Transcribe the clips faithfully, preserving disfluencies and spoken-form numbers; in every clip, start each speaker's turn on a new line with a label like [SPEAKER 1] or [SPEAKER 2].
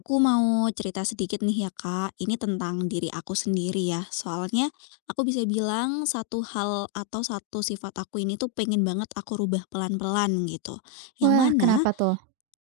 [SPEAKER 1] Aku mau cerita sedikit nih ya, Kak, ini tentang diri aku sendiri ya. Soalnya aku bisa bilang satu hal atau satu sifat aku ini tuh pengen banget aku rubah pelan-pelan gitu. Yang
[SPEAKER 2] Wah,
[SPEAKER 1] mana.
[SPEAKER 2] kenapa tuh?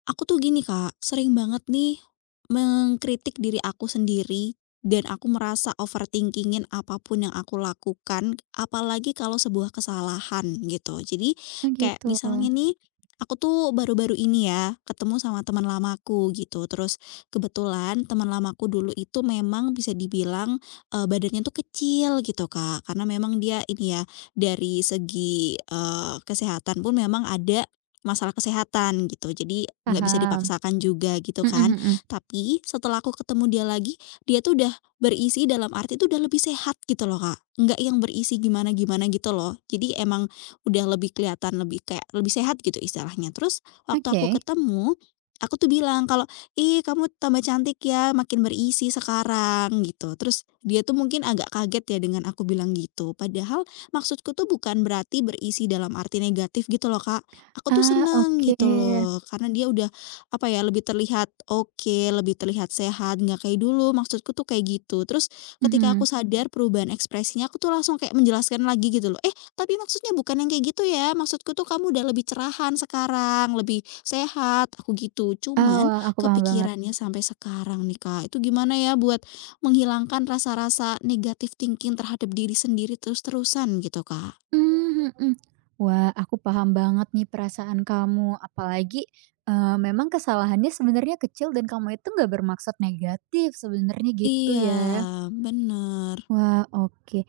[SPEAKER 1] Aku tuh gini, Kak, sering banget nih mengkritik diri aku sendiri dan aku merasa overthinkingin apapun yang aku lakukan, apalagi kalau sebuah kesalahan gitu. Jadi
[SPEAKER 2] Oh,
[SPEAKER 1] kayak
[SPEAKER 2] gitu.
[SPEAKER 1] misalnya nih, aku tuh baru-baru ini ya ketemu sama teman lamaku gitu. Terus kebetulan teman lamaku dulu itu memang bisa dibilang eh, badannya tuh kecil gitu, Kak, karena memang dia ini ya dari segi eh, kesehatan pun memang ada masalah kesehatan gitu, jadi nggak bisa
[SPEAKER 2] Paham.
[SPEAKER 1] dipaksakan juga gitu
[SPEAKER 2] Mhm,
[SPEAKER 1] kan.
[SPEAKER 2] mhm.
[SPEAKER 1] Tapi setelah aku ketemu dia lagi, dia tuh udah berisi, dalam arti tuh udah lebih sehat gitu loh, Kak. Nggak yang berisi gimana-gimana gitu loh. Jadi emang udah lebih kelihatan, lebih kayak lebih sehat gitu istilahnya. Terus waktu aku
[SPEAKER 2] Oke.
[SPEAKER 1] ketemu, aku tuh bilang kalau, "Ih, kamu tambah cantik ya, makin berisi sekarang," gitu. Terus dia tuh mungkin agak kaget ya dengan aku bilang gitu. Padahal maksudku tuh bukan berarti berisi dalam arti negatif gitu loh, Kak. Aku tuh
[SPEAKER 2] Ah,
[SPEAKER 1] seneng
[SPEAKER 2] oke.
[SPEAKER 1] gitu loh, karena dia udah, apa ya, lebih terlihat oke, lebih terlihat sehat, nggak kayak dulu, maksudku tuh kayak gitu. Terus ketika aku
[SPEAKER 2] Mhm.
[SPEAKER 1] sadar perubahan ekspresinya, aku tuh langsung kayak menjelaskan lagi gitu loh, "Eh, tapi maksudnya bukan yang kayak gitu ya, maksudku tuh kamu udah lebih cerahan sekarang, lebih sehat," aku gitu.
[SPEAKER 2] Ah,
[SPEAKER 1] Cuman
[SPEAKER 2] wah, aku paham banget.
[SPEAKER 1] kepikirannya sampai sekarang nih, Kak, itu gimana ya buat menghilangkan rasa-rasa negatif thinking terhadap diri sendiri terus-terusan gitu, Kak?
[SPEAKER 2] Mmm, mhm. Wah, aku paham banget nih perasaan kamu, apalagi, eee, memang kesalahannya sebenarnya kecil dan kamu itu nggak bermaksud negatif sebenarnya gitu
[SPEAKER 1] Iya,
[SPEAKER 2] ya.
[SPEAKER 1] bener.
[SPEAKER 2] Wah, oke.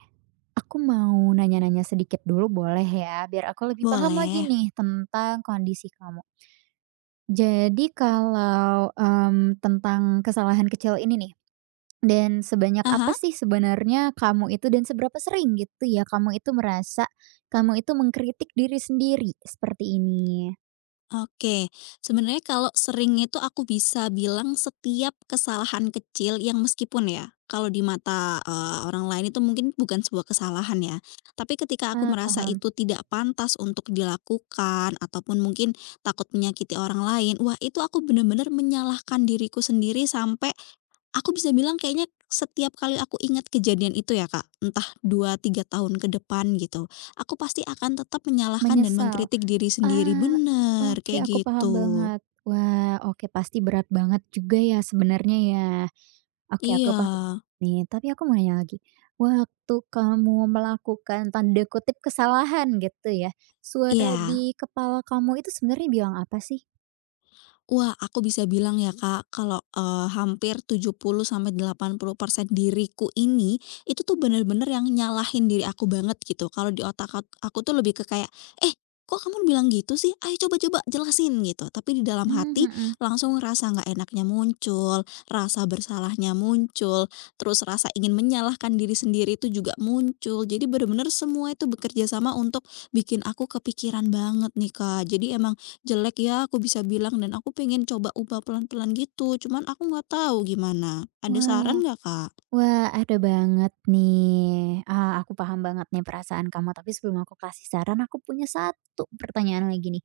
[SPEAKER 2] Aku mau nanya-nanya sedikit dulu boleh ya? Biar aku lebih paham lagi
[SPEAKER 1] Boleh.
[SPEAKER 2] nih tentang kondisi kamu. Jadi kalau, mmm, tentang kesalahan kecil ini nih, dan sebanyak apa
[SPEAKER 1] Ah,
[SPEAKER 2] sih sebenarnya kamu itu dan seberapa sering gitu ya kamu itu merasa, kamu itu mengkritik diri sendiri seperti ini?
[SPEAKER 1] oke. Sebenarnya kalau sering itu aku bisa bilang setiap kesalahan kecil yang meskipun ya, kalau di mata, eee, orang lain itu mungkin bukan sebuah kesalahan ya, tapi ketika aku
[SPEAKER 2] Ah,
[SPEAKER 1] merasa
[SPEAKER 2] paham,
[SPEAKER 1] itu tidak pantas untuk dilakukan ataupun mungkin takut menyakiti orang lain, wah itu aku benar-benar menyalahkan diriku sendiri sampai. Aku bisa bilang kayaknya setiap kali aku ingat kejadian itu ya, Kak, entah dua tiga tahun ke depan gitu, aku pasti akan tetap menyalahkan dan
[SPEAKER 2] menyesal.
[SPEAKER 1] mengkritik diri sendiri.
[SPEAKER 2] Ah,
[SPEAKER 1] Bener,
[SPEAKER 2] oke
[SPEAKER 1] kayak
[SPEAKER 2] aku paham
[SPEAKER 1] gitu.
[SPEAKER 2] banget. Wah, oke pasti berat banget juga ya sebenarnya ya. Oke aku
[SPEAKER 1] Iya,
[SPEAKER 2] paham nih, tapi aku mau nanya lagi. Waktu kamu melakukan tanda kutip "kesalahan" gitu ya, suara Hmm.
[SPEAKER 1] iya.
[SPEAKER 2] di kepala kamu itu sebenarnya bilang apa sih?
[SPEAKER 1] Wah, aku bisa bilang ya, Kak, kalau, eee, hampir tujuh puluh sampai delapan puluh persen diriku ini, itu tuh bener-bener yang nyalahin diri aku banget gitu. Kalau di otak ak aku tuh lebih ke kayak, "Eh, kok kamu bilang gitu sih? Ayo coba coba jelasin," gitu. Tapi di dalam
[SPEAKER 2] Mmm,
[SPEAKER 1] hati
[SPEAKER 2] mhm.
[SPEAKER 1] langsung rasa nggak enaknya muncul, rasa bersalahnya muncul, terus rasa ingin menyalahkan diri sendiri itu juga muncul. Jadi bener-bener semua itu bekerja sama untuk bikin aku kepikiran banget nih, Kak. Jadi emang jelek ya aku bisa bilang, dan aku pengen coba ubah pelan-pelan gitu, cuman aku nggak tahu gimana. Ada
[SPEAKER 2] Wah.
[SPEAKER 1] saran nggak, Kak?
[SPEAKER 2] Wah, ada banget nih. Ah, aku paham banget nih perasaan kamu, tapi sebelum aku kasih saran, aku punya satu pertanyaan lagi nih.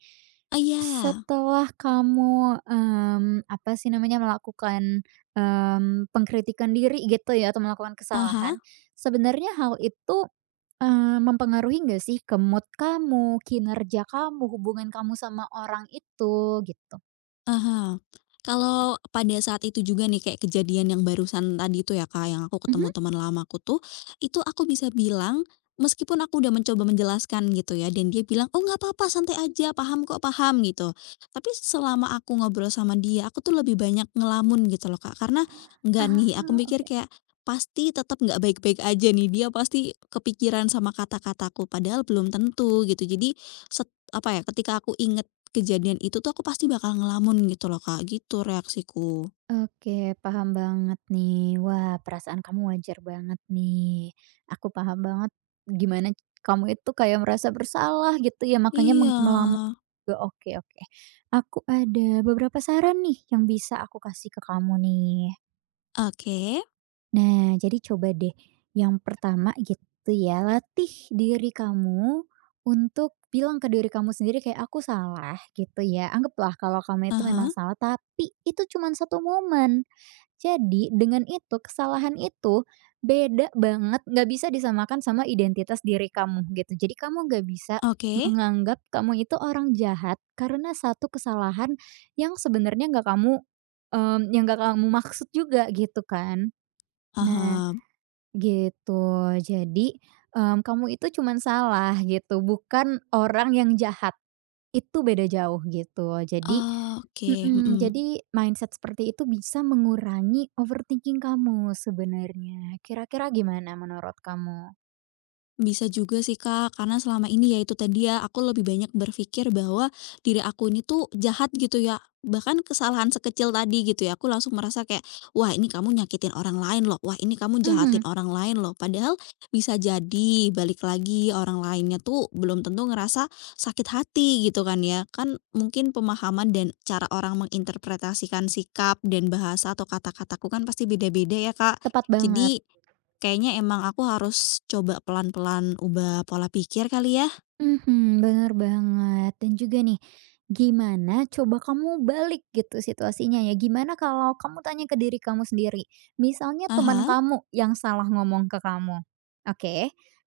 [SPEAKER 1] Oh, iya.
[SPEAKER 2] Setelah kamu, mmm, apa sih namanya, melakukan, mmm, pengkritikan diri gitu ya atau melakukan
[SPEAKER 1] Ah.
[SPEAKER 2] kesalahan, sebenarnya hal itu, eee, mempengaruhi nggak sih ke mood kamu, kinerja kamu, hubungan kamu sama orang itu, gitu?
[SPEAKER 1] Aha. Kalau pada saat itu juga nih, kayak kejadian yang barusan tadi itu ya, Kak, yang aku
[SPEAKER 2] Mhm.
[SPEAKER 1] ketemu teman lamaku tuh, itu aku bisa bilang, meskipun aku udah mencoba menjelaskan gitu ya dan dia bilang, "Oh, nggak apa-apa, santai aja, paham kok, paham," gitu. Tapi selama aku ngobrol sama dia, aku tuh lebih banyak ngelamun gitu loh, Kak, karena nggak
[SPEAKER 2] Ah.
[SPEAKER 1] nih, aku mikir kayak, pasti tetap nggak baik-baik aja nih, dia pasti kepikiran sama kata-kataku, padahal belum tentu gitu. Jadi, set apa ya, ketika aku inget kejadian itu tuh aku pasti bakal ngelamun gitu loh, Kak, gitu reaksiku.
[SPEAKER 2] Oke, paham banget nih. Wah, perasaan kamu wajar banget nih. Aku paham banget gimana kamu itu kayak merasa bersalah gitu ya, makanya meng-
[SPEAKER 1] Iya.
[SPEAKER 2] melamun juga. Oke, oke. Aku ada beberapa saran nih yang bisa aku kasih ke kamu nih.
[SPEAKER 1] Oke.
[SPEAKER 2] Nah, jadi coba deh. Yang pertama gitu ya, latih diri kamu untuk bilang ke diri kamu sendiri kayak aku salah gitu ya. Anggaplah kalau kamu itu memang
[SPEAKER 1] Aha,
[SPEAKER 2] salah, tapi itu cuma satu momen, jadi dengan itu, kesalahan itu beda banget, nggak bisa disamakan sama identitas diri kamu gitu. Jadi kamu nggak bisa
[SPEAKER 1] oke,
[SPEAKER 2] menganggap kamu itu orang jahat karena satu kesalahan yang sebenarnya nggak kamu, mmm, yang nggak kamu maksud juga gitu kan. Nah,
[SPEAKER 1] paham.
[SPEAKER 2] gitu. Jadi, mmm, kamu itu cuman salah gitu, bukan orang yang jahat. Itu beda jauh gitu. Jadi
[SPEAKER 1] Oke,
[SPEAKER 2] mhm,
[SPEAKER 1] mhm.
[SPEAKER 2] jadi mindset seperti itu bisa mengurangi overthinking kamu sebenarnya. Kira-kira gimana menurut kamu?
[SPEAKER 1] Bisa juga sih, Kak, karena selama ini ya itu tadi ya, aku lebih banyak berpikir bahwa diri aku ini tuh jahat gitu ya, bahkan kesalahan sekecil tadi gitu ya, aku langsung merasa kayak, "Wah, ini kamu nyakitin orang lain loh, wah, ini kamu jahatin
[SPEAKER 2] Mhm,
[SPEAKER 1] orang lain loh." Padahal bisa jadi balik lagi orang lainnya tuh belum tentu ngerasa sakit hati gitu kan ya, kan mungkin pemahaman dan cara orang menginterpretasikan sikap dan bahasa atau kata-kataku kan pasti beda-beda ya, Kak.
[SPEAKER 2] tepat banget.
[SPEAKER 1] Jadi kayaknya emang aku harus coba pelan-pelan ubah pola pikir kali ya?
[SPEAKER 2] Mhm, bener banget dan juga nih, gimana coba kamu balik gitu situasinya ya, gimana kalau kamu tanya ke diri kamu sendiri, misalnya teman
[SPEAKER 1] Aha,
[SPEAKER 2] kamu yang salah ngomong ke kamu, oke,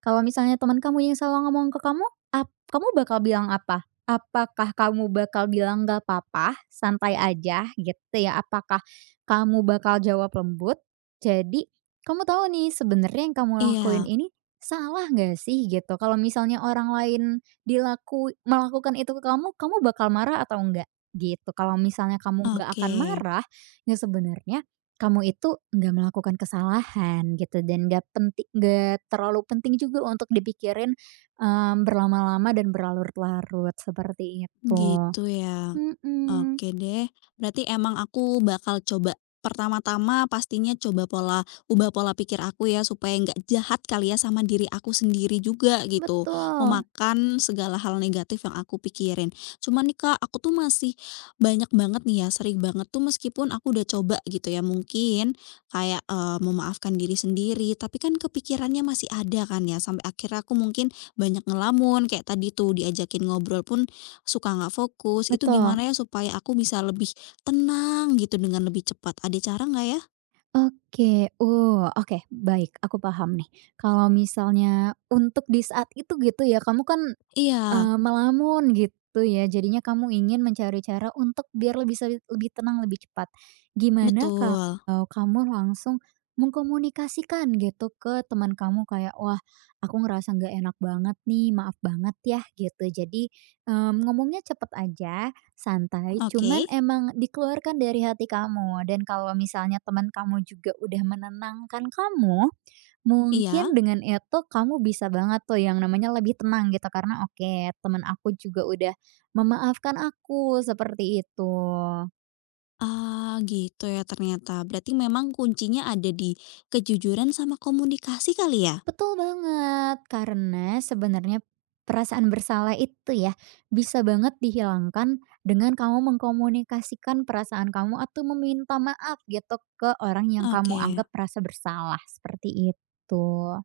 [SPEAKER 2] kalau misalnya teman kamu yang salah ngomong ke kamu, ap kamu bakal bilang apa? Apakah kamu bakal bilang, "Gak apa-apa, santai aja," gitu ya? Apakah kamu bakal jawab lembut? Jadi, kamu tahu nih sebenarnya yang kamu lakuin
[SPEAKER 1] iya,
[SPEAKER 2] ini salah nggak sih gitu kalau misalnya orang lain dilaku melakukan itu ke kamu, kamu bakal marah atau enggak? Gitu. Kalau misalnya kamu nggak
[SPEAKER 1] oke,
[SPEAKER 2] akan marah, ya sebenarnya kamu itu nggak melakukan kesalahan gitu dan nggak penting, nggak terlalu penting juga untuk dipikirin, mmm, berlama-lama dan berlarut-larut seperti itu.
[SPEAKER 1] gitu ya.
[SPEAKER 2] Mhm,
[SPEAKER 1] Oke deh, berarti emang aku bakal coba pertama-tama, pastinya coba pola ubah pola pikir aku ya, supaya nggak jahat kali ya sama diri aku sendiri juga gitu.
[SPEAKER 2] betul
[SPEAKER 1] Memakan segala hal negatif yang aku pikirin. Cuman nih, Kak, aku tuh masih banyak banget nih ya, sering banget tuh meskipun aku udah coba gitu ya mungkin kayak, eee, memaafkan diri sendiri, tapi kan kepikirannya masih ada kan ya, sampai akhirnya aku mungkin banyak ngelamun, kayak tadi tuh diajakin ngobrol pun suka nggak fokus, itu
[SPEAKER 2] betul.
[SPEAKER 1] gimana ya supaya aku bisa lebih tenang gitu dengan lebih cepat, ada cara nggak ya?
[SPEAKER 2] Oke, oh, oke, baik, aku paham nih. Kalau misalnya untuk di saat itu gitu ya, kamu kan
[SPEAKER 1] Iya,
[SPEAKER 2] Eee, melamun gitu ya, jadinya kamu ingin mencari cara untuk biar lebih se lebih tenang, lebih cepat. Gimana
[SPEAKER 1] betul.
[SPEAKER 2] kalau kamu langsung mengkomunikasikan gitu ke teman kamu kayak, "Wah, aku ngerasa nggak enak banget nih, maaf banget ya," gitu. Jadi, mmm, ngomongnya cepet aja, santai, cuman
[SPEAKER 1] Oke,
[SPEAKER 2] emang dikeluarkan dari hati kamu, dan kalau misalnya teman kamu juga udah menenangkan kamu. Mungkin
[SPEAKER 1] iya.
[SPEAKER 2] dengan itu kamu bisa banget tuh yang namanya lebih tenang gitu karena oke, temen aku juga udah memaafkan aku seperti itu.
[SPEAKER 1] Ah, gitu ya ternyata. Berarti memang kuncinya ada di kejujuran sama komunikasi kali ya?
[SPEAKER 2] Betul banget, karena sebenarnya perasaan bersalah itu ya bisa banget dihilangkan dengan kamu mengkomunikasikan perasaan kamu atau meminta maaf gitu ke orang yang kamu anggap
[SPEAKER 1] Oke.
[SPEAKER 2] merasa bersalah seperti itu.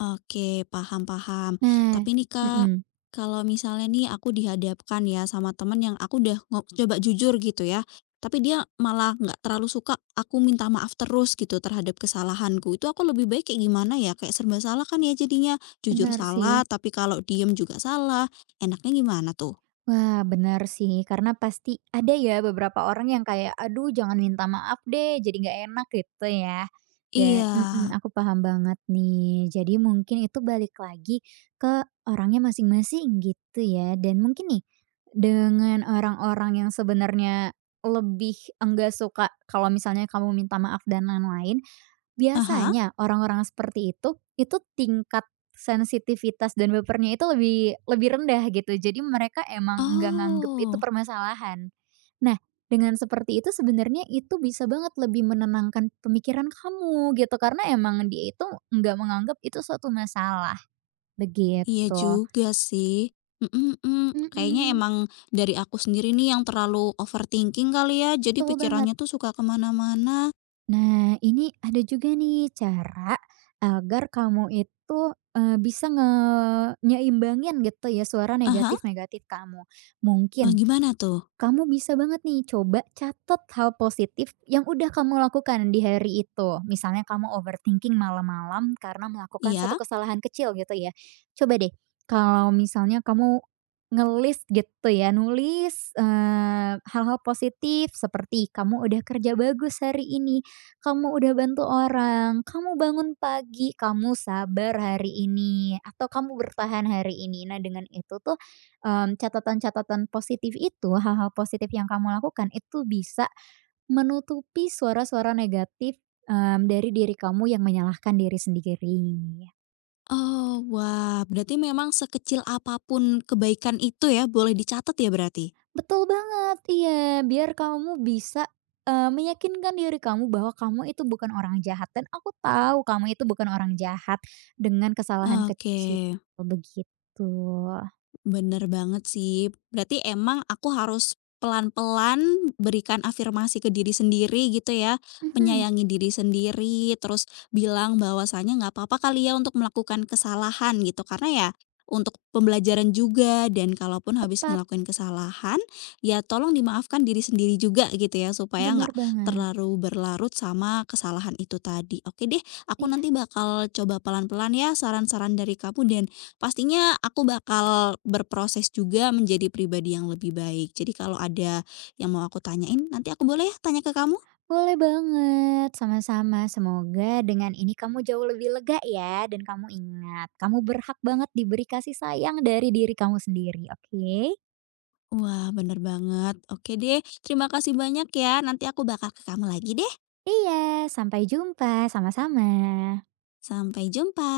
[SPEAKER 1] Oke, paham paham.
[SPEAKER 2] Nah,
[SPEAKER 1] Tapi nih, Kak,
[SPEAKER 2] mhm,
[SPEAKER 1] kalau misalnya nih aku dihadapkan ya sama temen yang aku udah ngo coba jujur gitu ya, tapi dia malah nggak terlalu suka aku minta maaf terus gitu terhadap kesalahanku, itu aku lebih baik kayak gimana ya? Kayak serba salah kan ya jadinya, jujur
[SPEAKER 2] benar sih.
[SPEAKER 1] salah, tapi kalau diem juga salah, enaknya gimana tuh?
[SPEAKER 2] Wah, benar sih, karena pasti ada ya beberapa orang yang kayak, "Aduh, jangan minta maaf deh, jadi nggak enak," gitu ya. Dan
[SPEAKER 1] Iya.
[SPEAKER 2] mhm, aku paham banget nih. Jadi mungkin itu balik lagi ke orangnya masing-masing gitu ya. Dan mungkin nih, dengan orang-orang yang sebenarnya lebih enggak suka kalau misalnya kamu minta maaf dan lain-lain,
[SPEAKER 1] Aha.
[SPEAKER 2] biasanya orang-orang seperti itu, itu tingkat sensitivitas dan bapernya itu lebih lebih rendah gitu. Jadi mereka emang nggak nganggep itu
[SPEAKER 1] Oh.
[SPEAKER 2] permasalahan. Nah, dengan seperti itu sebenarnya itu bisa banget lebih menenangkan pemikiran kamu gitu, karena emang dia itu nggak menganggap itu suatu masalah,
[SPEAKER 1] Iya
[SPEAKER 2] begitu.
[SPEAKER 1] juga sih, mhm mhm. Kayaknya
[SPEAKER 2] Mhm,
[SPEAKER 1] emang dari aku sendiri nih yang terlalu overthinking kali ya, jadi
[SPEAKER 2] betul banget.
[SPEAKER 1] pikirannya tuh suka kemana mana.
[SPEAKER 2] Nah, ini ada juga nih cara agar kamu itu, eee, bisa nge nyeimbangin gitu ya suara
[SPEAKER 1] Aha, ah,
[SPEAKER 2] negatif-negatif kamu. Mungkin
[SPEAKER 1] gimana tuh?
[SPEAKER 2] kamu bisa banget nih coba catat hal positif yang udah kamu lakukan di hari itu. Misalnya kamu overthinking malam-malam karena melakukan satu
[SPEAKER 1] Iya?
[SPEAKER 2] kesalahan kecil gitu ya. Coba deh kalau misalnya kamu nge gitu ya, nulis, eee, hal-hal positif seperti kamu udah kerja bagus hari ini, kamu udah bantu orang, kamu bangun pagi, kamu sabar hari ini, atau kamu bertahan hari ini. Nah, dengan itu tuh, mmm, catatan-catatan positif itu, hal-hal positif yang kamu lakukan itu bisa menutupi suara-suara negatif, mmm, dari diri kamu yang menyalahkan diri sendiri.
[SPEAKER 1] Oh, wah, berarti memang sekecil apapun kebaikan itu ya, boleh dicatat ya berarti?
[SPEAKER 2] Betul banget, iya, biar kamu bisa, eee, meyakinkan diri kamu bahwa kamu itu bukan orang jahat, dan aku tahu kamu itu bukan orang jahat dengan kesalahan
[SPEAKER 1] Oke.
[SPEAKER 2] kecil, begitu.
[SPEAKER 1] Bener banget sih. Berarti emang aku harus pelan-pelan berikan afirmasi ke diri sendiri gitu ya,
[SPEAKER 2] Mhm,
[SPEAKER 1] menyayangi diri sendiri, terus bilang bahwasanya nggak apa-apa kali ya untuk melakukan kesalahan gitu, karena ya untuk pembelajaran juga, dan kalaupun habis
[SPEAKER 2] tepat,
[SPEAKER 1] ngelakuin kesalahan, ya tolong dimaafkan diri sendiri juga gitu ya, supaya
[SPEAKER 2] benar
[SPEAKER 1] nggak
[SPEAKER 2] banget.
[SPEAKER 1] terlalu berlarut sama kesalahan itu tadi. Oke deh, aku
[SPEAKER 2] Iya.
[SPEAKER 1] nanti bakal coba pelan-pelan ya saran-saran dari kamu, dan pastinya aku bakal berproses juga menjadi pribadi yang lebih baik. Jadi kalau ada yang mau aku tanyain, nanti aku boleh ya tanya ke kamu?
[SPEAKER 2] Boleh banget, sama-sama. Semoga dengan ini kamu jauh lebih lega ya, dan kamu ingat, kamu berhak banget diberi kasih sayang dari diri kamu sendiri, oke?
[SPEAKER 1] Wah, bener banget. Oke deh, terima kasih banyak ya. Nanti aku bakal ke kamu lagi deh.
[SPEAKER 2] Iya, sampai jumpa, sama-sama.
[SPEAKER 1] Sampai jumpa.